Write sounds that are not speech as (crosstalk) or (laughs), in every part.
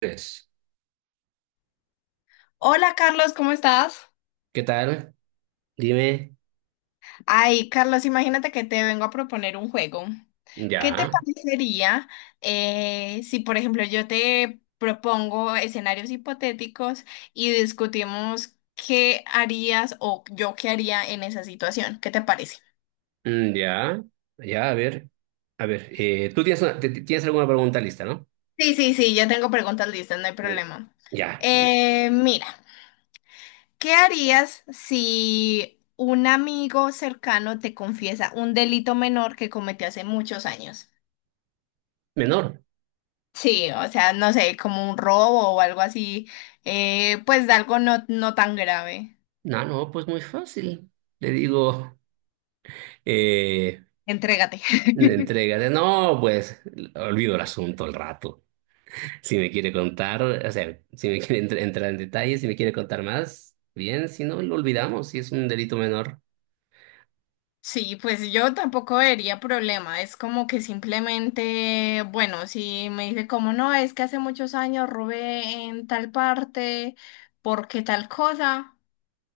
Tres. Hola Carlos, ¿cómo estás? ¿Qué tal? Dime. Ay, Carlos, imagínate que te vengo a proponer un juego. ¿Qué te Ya, parecería si, por ejemplo, yo te propongo escenarios hipotéticos y discutimos qué harías o yo qué haría en esa situación? ¿Qué te parece? Ya, ya, a ver. A ver, tú tienes, tienes alguna pregunta lista, ¿no? Sí, sí, sí, ya tengo preguntas listas, no hay Eh, problema. Ya, listo. Mira, ¿qué harías si un amigo cercano te confiesa un delito menor que cometió hace muchos años? Menor. Sí, o sea, no sé, como un robo o algo así, pues de algo no tan grave. No, no, pues muy fácil. Le digo, eh, Entrégate. (laughs) entrégate. No, pues olvido el asunto al rato. Si me quiere contar, o sea, si me quiere entrar en detalles, si me quiere contar más, bien, si no, lo olvidamos, si es un delito menor. Sí, pues yo tampoco vería problema. Es como que simplemente, bueno, si me dice como no, es que hace muchos años robé en tal parte, porque tal cosa,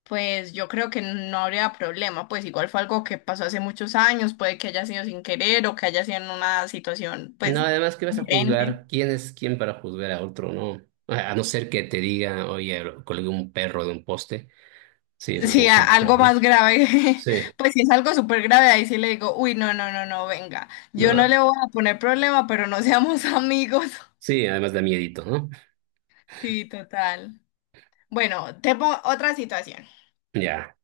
pues yo creo que no habría problema. Pues igual fue algo que pasó hace muchos años, puede que haya sido sin querer o que haya sido en una situación, No, pues, además que vas a diferente. juzgar, ¿quién es quién para juzgar a otro, no? A no ser que te diga, oye, colgué un perro de un poste. Sí, eso es Sí, mucho más feo, algo ¿no? más grave. (laughs) Sí, Pues si es algo súper grave, ahí sí le digo, uy, no, no, no, no, venga. Yo no no, le voy a poner problema, pero no seamos (laughs) amigos. sí, además da miedito, ¿no? Sí, total. Bueno, te pongo otra situación. Ya.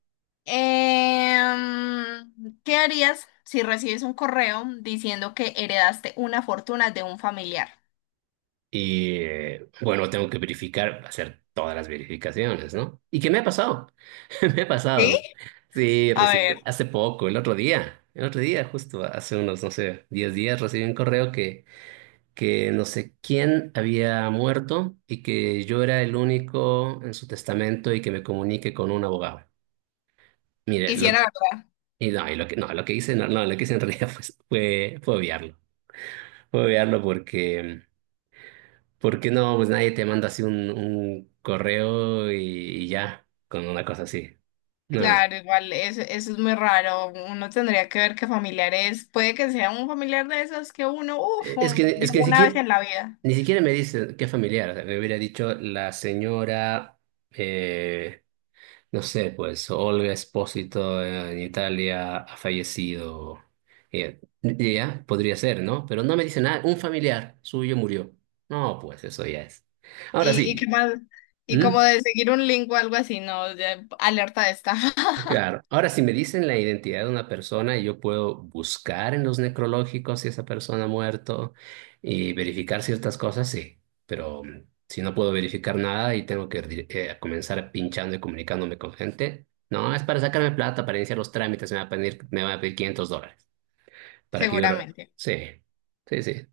¿Qué harías si recibes un correo diciendo que heredaste una fortuna de un familiar? Y bueno, tengo que verificar, hacer todas las verificaciones, ¿no? ¿Y qué me ha pasado? (laughs) Me ha ¿Sí? pasado. Sí, A recibí ver, hace poco, el otro día, justo hace unos, no sé, 10 días, recibí un correo que no sé quién había muerto y que yo era el único en su testamento y que me comunique con un abogado. Mire, y si lo, era verdad. y no, y lo que, no, lo que hice, no, no, lo que hice en (laughs) realidad fue obviarlo. Fue obviarlo porque no, pues nadie te manda así un correo y ya, con una cosa así. No. Claro, igual eso es muy raro. Uno tendría que ver qué familiar es. Puede que sea un familiar de esos que uno, uff, E, Es que, es vio que ni una siquiera, vez en la vida. ni siquiera me dice qué familiar. O sea, me hubiera dicho la señora eh, no sé, pues Olga Espósito en Italia ha fallecido. Y ya, podría ser, ¿no? Pero no me dice nada. Un familiar suyo murió. No, pues eso ya es. Ahora Y qué sí. más, y ¿Mm? como de seguir un link o algo así, no. Ya, alerta de esta, (laughs) Claro. Ahora, si me dicen la identidad de una persona, yo puedo buscar en los necrológicos si esa persona ha muerto y verificar ciertas cosas, sí. Pero si no puedo verificar nada y tengo que comenzar pinchando y comunicándome con gente, no, es para sacarme plata, para iniciar los trámites, me va a pedir $500 para que yo. seguramente. Sí, sí, sí.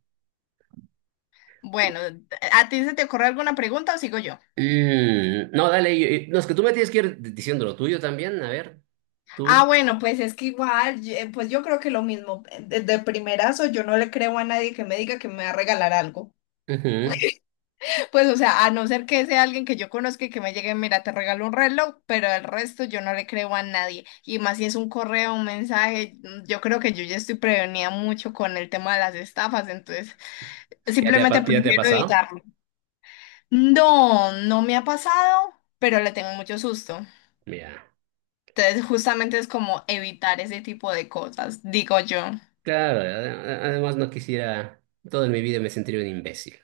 Bueno, ¿a ti se te ocurre alguna pregunta o sigo yo? Mm, no, dale, no, es que tú me tienes que ir diciendo lo tuyo también, a ver, Ah, tú. bueno, pues es que igual, pues yo creo que lo mismo. De primerazo, yo no le creo a nadie que me diga que me va a regalar algo. Ujú. Pues, o sea, a no ser que sea alguien que yo conozca y que me llegue, mira, te regalo un reloj, pero el resto yo no le creo a nadie. Y más si es un correo, un mensaje, yo creo que yo ya estoy prevenida mucho con el tema de las estafas, entonces ¿Ya te ha, simplemente pa- ya te ha prefiero pasado? evitarlo. No, no me ha pasado, pero le tengo mucho susto. Ya. Entonces, justamente es como evitar ese tipo de cosas, digo yo. Claro, además no quisiera, toda mi vida me sentiría un imbécil.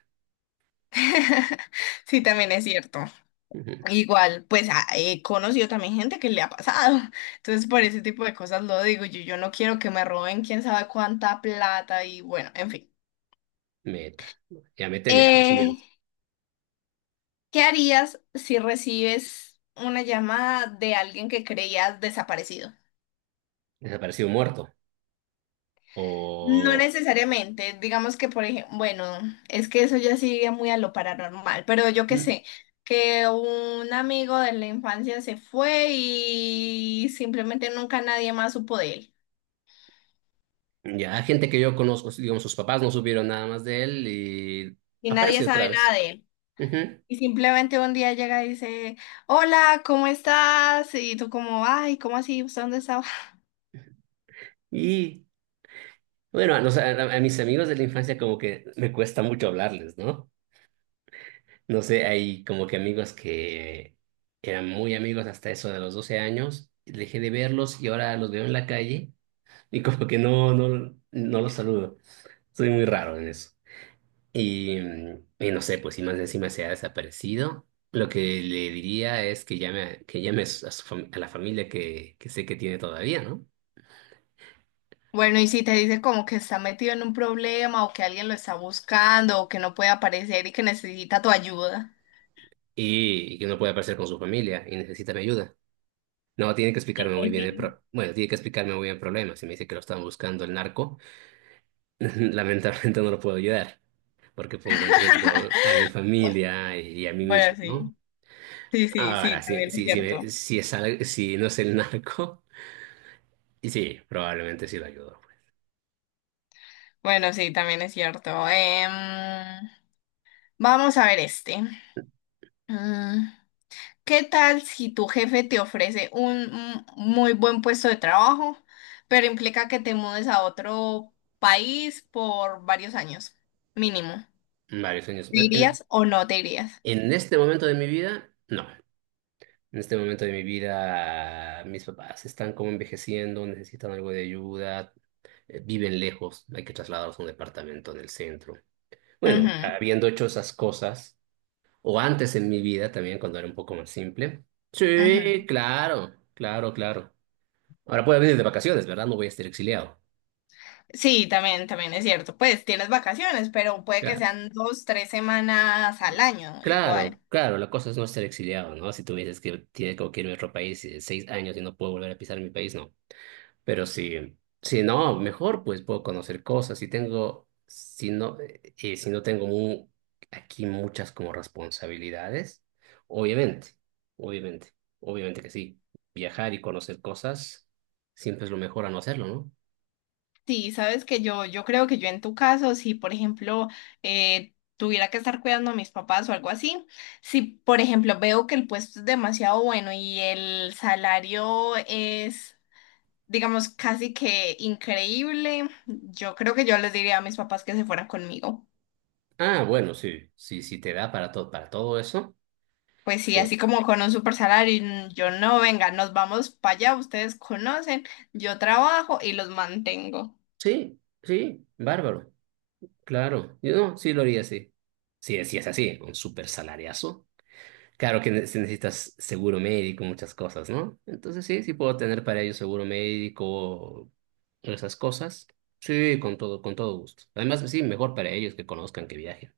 (laughs) Sí, también es cierto. Ujú. Igual, pues he conocido también gente que le ha pasado. (laughs) Entonces, por ese tipo de cosas lo digo. Yo no quiero que me roben quién sabe cuánta plata y bueno, en fin. Meta. Ya métele, la Eh, siguiente. ¿Qué harías si recibes una llamada de alguien que creías desaparecido? Desaparecido muerto. No O necesariamente, digamos que por ejemplo, bueno, es que eso ya sigue muy a lo paranormal, pero yo qué mm, sé, que un amigo de la infancia se fue y simplemente nunca nadie más supo de él. ya gente que yo conozco, digamos, sus papás no supieron nada más de él y Y nadie aparece otra sabe nada vez. de él. Ujú. Y simplemente un día llega y dice, hola, ¿cómo estás? Y tú como, ay, ¿cómo así? ¿Usted dónde estaba? (laughs) Y bueno, a mis amigos de la infancia como que me cuesta mucho hablarles, ¿no? No sé, hay como que amigos que eran muy amigos hasta eso de los 12 años, dejé de verlos y ahora los veo en la calle. Y como que no, no, no los saludo. Soy muy raro en eso. Y no sé, pues si más encima se ha desaparecido, lo que le diría es que llame, a la familia que sé que tiene todavía, ¿no? Bueno, y si te dice como que está metido en un problema o que alguien lo está buscando o que no puede aparecer y que necesita tu ayuda. Y que no puede aparecer con su familia y necesita mi ayuda. No, En fin. Tiene que explicarme muy bien el problema. Si me dice que lo están buscando el narco, (laughs) lamentablemente no lo puedo ayudar, porque pongo en riesgo a (laughs) mi familia y a mí Bueno, mismo, ¿no? sí, sí, sí, Ahora, sí, si, también es si, si, cierto. me- si es al- si no es el narco, (laughs) y sí, probablemente sí lo ayudo. Bueno, sí, también es cierto. Vamos a ver este. Mm. ¿Qué tal si tu jefe te ofrece un muy buen puesto de trabajo, pero implica que te mudes a otro país por varios años, mínimo? Pues, varios años. ¿Te En, irías o no te irías? en este momento de mi vida, no. En este momento de mi vida, mis papás están como envejeciendo, necesitan algo de ayuda, viven lejos, hay que trasladarlos a un departamento en el centro. Bueno, Ujú, habiendo hecho esas cosas, o antes en mi vida también, cuando era un poco más simple. ujú. Sí, claro, claro, claro. Ahora puedo venir de vacaciones, ¿verdad? No voy a estar exiliado. Sí, también, también es cierto. Pues tienes vacaciones, pero puede que Claro. sean dos, tres semanas al año, Claro, igual. claro, la cosa es no ser exiliado, ¿no? Si tú me dices que tiene que irme a otro país y 6 años y no puedo volver a pisar mi país, no. Pero si no, mejor pues puedo conocer cosas. Si tengo, si no, si no tengo aquí muchas como responsabilidades, obviamente, obviamente, obviamente que sí. Viajar y conocer cosas siempre es lo mejor a no hacerlo, ¿no? Sí, sabes que yo creo que yo en tu caso, si por ejemplo tuviera que estar cuidando a mis papás o algo así, si por ejemplo veo que el puesto es demasiado bueno y el salario es, digamos, casi que increíble, yo creo que yo les diría a mis papás que se fueran conmigo. Ah, bueno, sí, sí, sí te da para todo eso. Pues sí, Sí, así como con un super salario, y yo no, venga, nos vamos para allá, ustedes conocen, yo trabajo y los mantengo. sí, sí, bárbaro. Claro, yo no, sí lo haría así. Sí, sí es así, un súper salariazo. Claro que si necesitas seguro médico, muchas cosas, ¿no? Entonces sí, sí puedo tener para ello seguro médico, esas cosas. Sí, con todo gusto. Además, sí, mejor para ellos que conozcan, que viajen.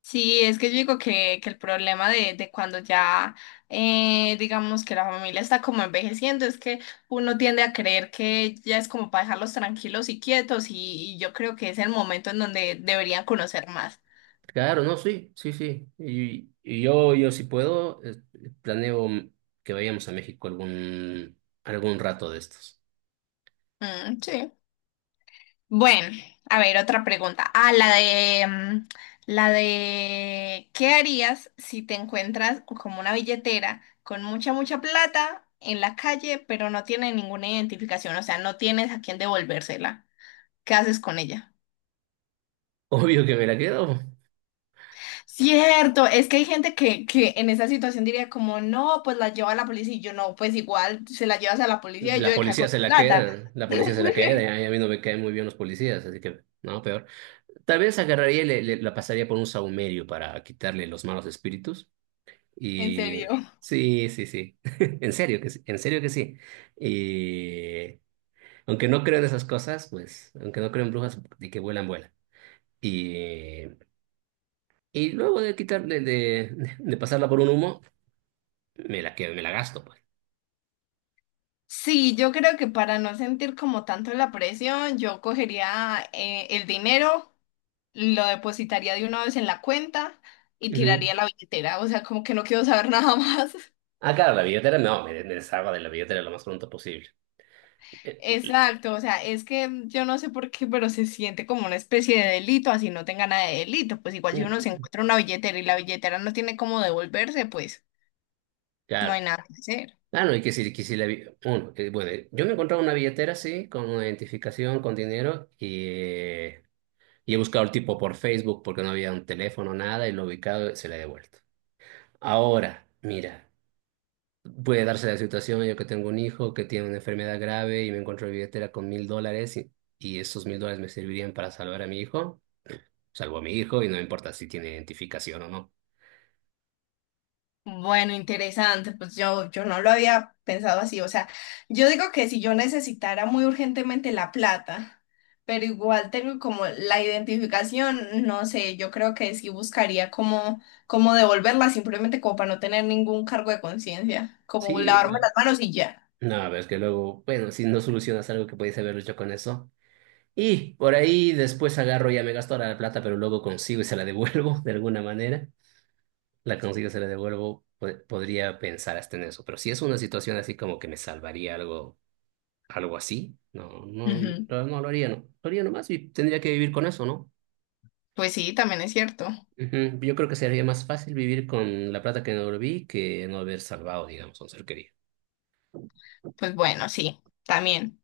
Sí, es que yo digo que el problema de cuando ya, digamos que la familia está como envejeciendo, es que uno tiende a creer que ya es como para dejarlos tranquilos y quietos y yo creo que es el momento en donde deberían conocer más. Claro, no, sí, sí, sí. Y yo si puedo, planeo que vayamos a México algún rato de estos. Mm, sí. Bueno, a ver, otra pregunta. Ah, la de, la de, ¿qué harías si te encuentras como una billetera con mucha, mucha plata en la calle, pero no tiene ninguna identificación? O sea, no tienes a quién devolvérsela. ¿Qué haces con ella? (laughs) Obvio que me la quedo. Cierto, es que hay gente que en esa situación diría como, no, pues la lleva a la policía y yo no, pues igual se la llevas a la policía y yo La de cago policía se en la plata. queda, la policía se la queda, (laughs) y a mí no me caen muy bien los policías, así que no, peor. Tal vez agarraría y la pasaría por un sahumerio para quitarle los malos espíritus. En Y serio. sí, sí, sí, (laughs) en serio que sí, en serio que sí. Y aunque no creo en esas cosas, pues, aunque no creo en brujas, de que vuelan, vuelan. Y, y luego de quitarle, de pasarla por un humo, me la quedo, me la gasto, pues. Sí, yo creo que para no sentir como tanto la presión, yo cogería el dinero, lo depositaría de una vez en la cuenta y Ujú. tiraría la billetera. O sea, como que no quiero saber (laughs) nada más. Ah, claro, la billetera no, me deshago de la billetera lo más pronto posible. Eh, Exacto, o sea, es que yo no sé por qué, pero se siente como una especie de delito, así no tenga nada de delito. Pues igual si uno se Mm, encuentra una billetera y la billetera no tiene cómo devolverse, pues no hay claro. nada que hacer. Ah, no, y que si la yo me he encontrado una billetera así, con una identificación, con dinero, y he buscado el tipo por Facebook porque no había un teléfono, nada, y lo he ubicado, se la he devuelto. Ahora, mira, puede darse la situación, yo que tengo un hijo que tiene una enfermedad grave y me encuentro la billetera con $1000 y esos $1000 me servirían para salvar a mi hijo, salvo a mi hijo y no me importa si tiene identificación o no. Bueno, interesante, pues yo no lo había pensado así, o sea, yo digo que si yo necesitara muy urgentemente la plata, pero igual tengo como la identificación, no sé, yo creo que sí buscaría cómo, cómo devolverla, simplemente como para no tener ningún cargo de conciencia, como Sí, lavarme las manos y ya. no, a ver, es que luego, bueno, si no solucionas algo que podías haber hecho con eso. Y por ahí después agarro, ya me gasto la plata, pero luego consigo y se la devuelvo (laughs) de alguna manera. La consigo, se la devuelvo. Podría pensar hasta en eso. Pero si es una situación así como que me salvaría algo, algo así, no, no, Ujú. no, no lo haría, no. Lo haría nomás y tendría que vivir con eso, ¿no? Pues sí, también es cierto. Ujú. Yo creo que sería más fácil vivir con la plata que no devolví que no haber salvado, digamos, a un ser querido. Pues bueno, sí, también.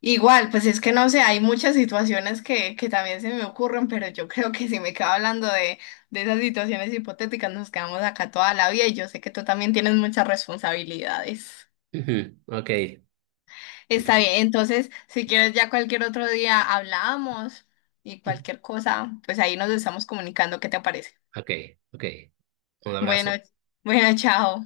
Igual, pues es que no sé, hay muchas situaciones que también se me ocurren, pero yo (laughs) creo que si me quedo hablando de esas situaciones hipotéticas, nos quedamos acá toda la vida y yo sé que tú también tienes muchas responsabilidades. Ujú. Ok, Está entonces, bien, entonces, si quieres, ya cualquier otro día hablamos y cualquier cosa, pues ahí nos estamos comunicando, ¿qué te parece? ok, ok. Un Bueno, abrazo. bueno, chao.